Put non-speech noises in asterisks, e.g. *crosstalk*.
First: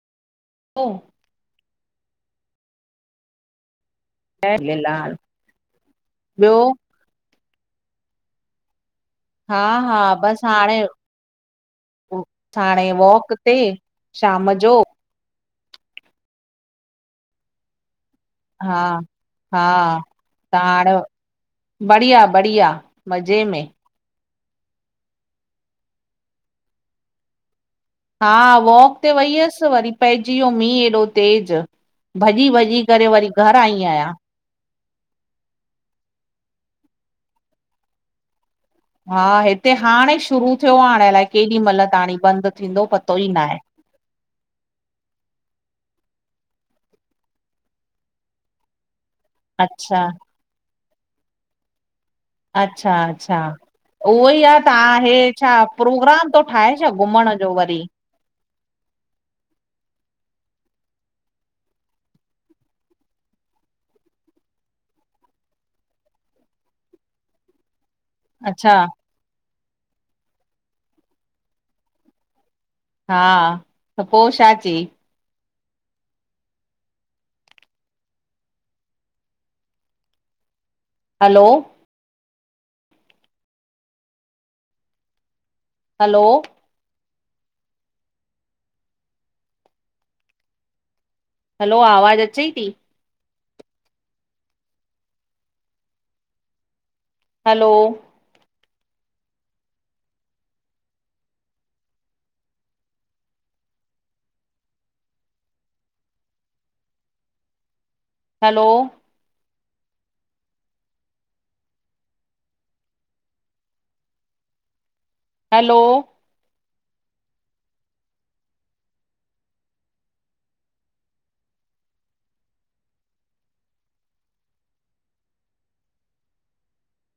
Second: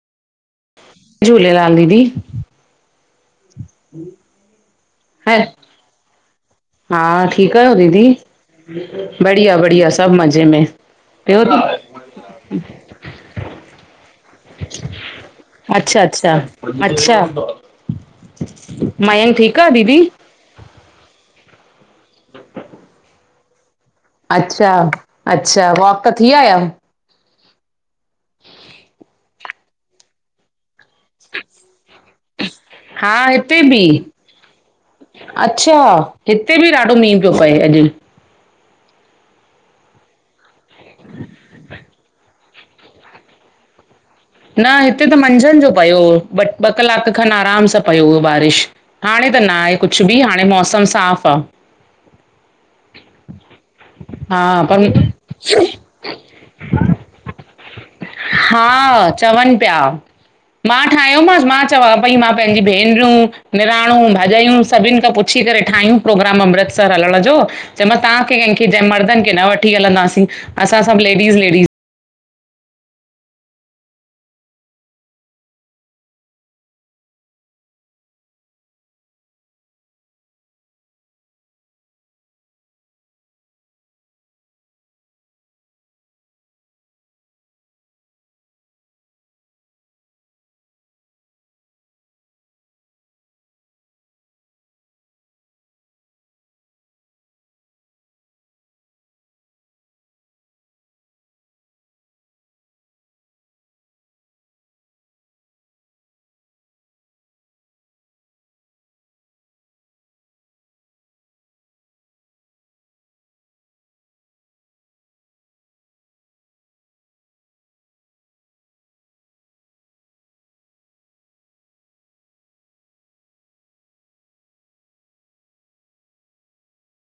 पो! जय झूलेलाल दीदी। *inaudible* जय झूलेलाल ह ॿयो। हा ठीक आहयो दीदी। बढ़िया- हा बढ़िया हा सब मज़े बसि में हाणे ॿयो! हाणे वॉक ते शाम जो। अच्छा -अच्छा, अच्छा मयंक ठीक आ दीदी! ताण बढ़िया- बढ़िया मज़े में। अच्छा -अच्छा वॉक ता थी आयाव। हा वॉक ते वई हुअसि वरी पंहिजी वियो मीं तेज, भॼी भॼी करे हा वरी घर हिते आई बि आहियां। अच्छा हिते बि ॾाढो मींहुं पियो पए अॼु। हा हिते हाणे शुरू थियो आहे हाणे अलाए केॾी महिल त ताणी बंदि थींदो पतो ई न आहे? न हिते त मंझंन जो पियो ॿ ॿ कलाक खनि आराम सां पियो हुयो बारिश हाणे त न आहे अच्छा कुझु बि हाणे मौसम साफ़ आ। अच्छा-अच्छा उहोई हा आहे पर त्हां हे छा प्रोग्राम थो ठाहे छा घुमण जो वरी हा चवनि पिया मां ठाहियोमासि मां चवां पई मां पंहिंजी भेनरियूं, निणानूं, भाॼायूं सभिनि खां पुच्छी करे ठाहियूं प्रोग्राम अमृतसर हलण जो, चय मास तां कहिं ख अच्छा मर्दनि खे न वठी हलंदासीं असां सभु लेडीस- लेडीस हा त पो छा चई? हलो हलो हलो आवाज़ु अचई थी? Hello hello hello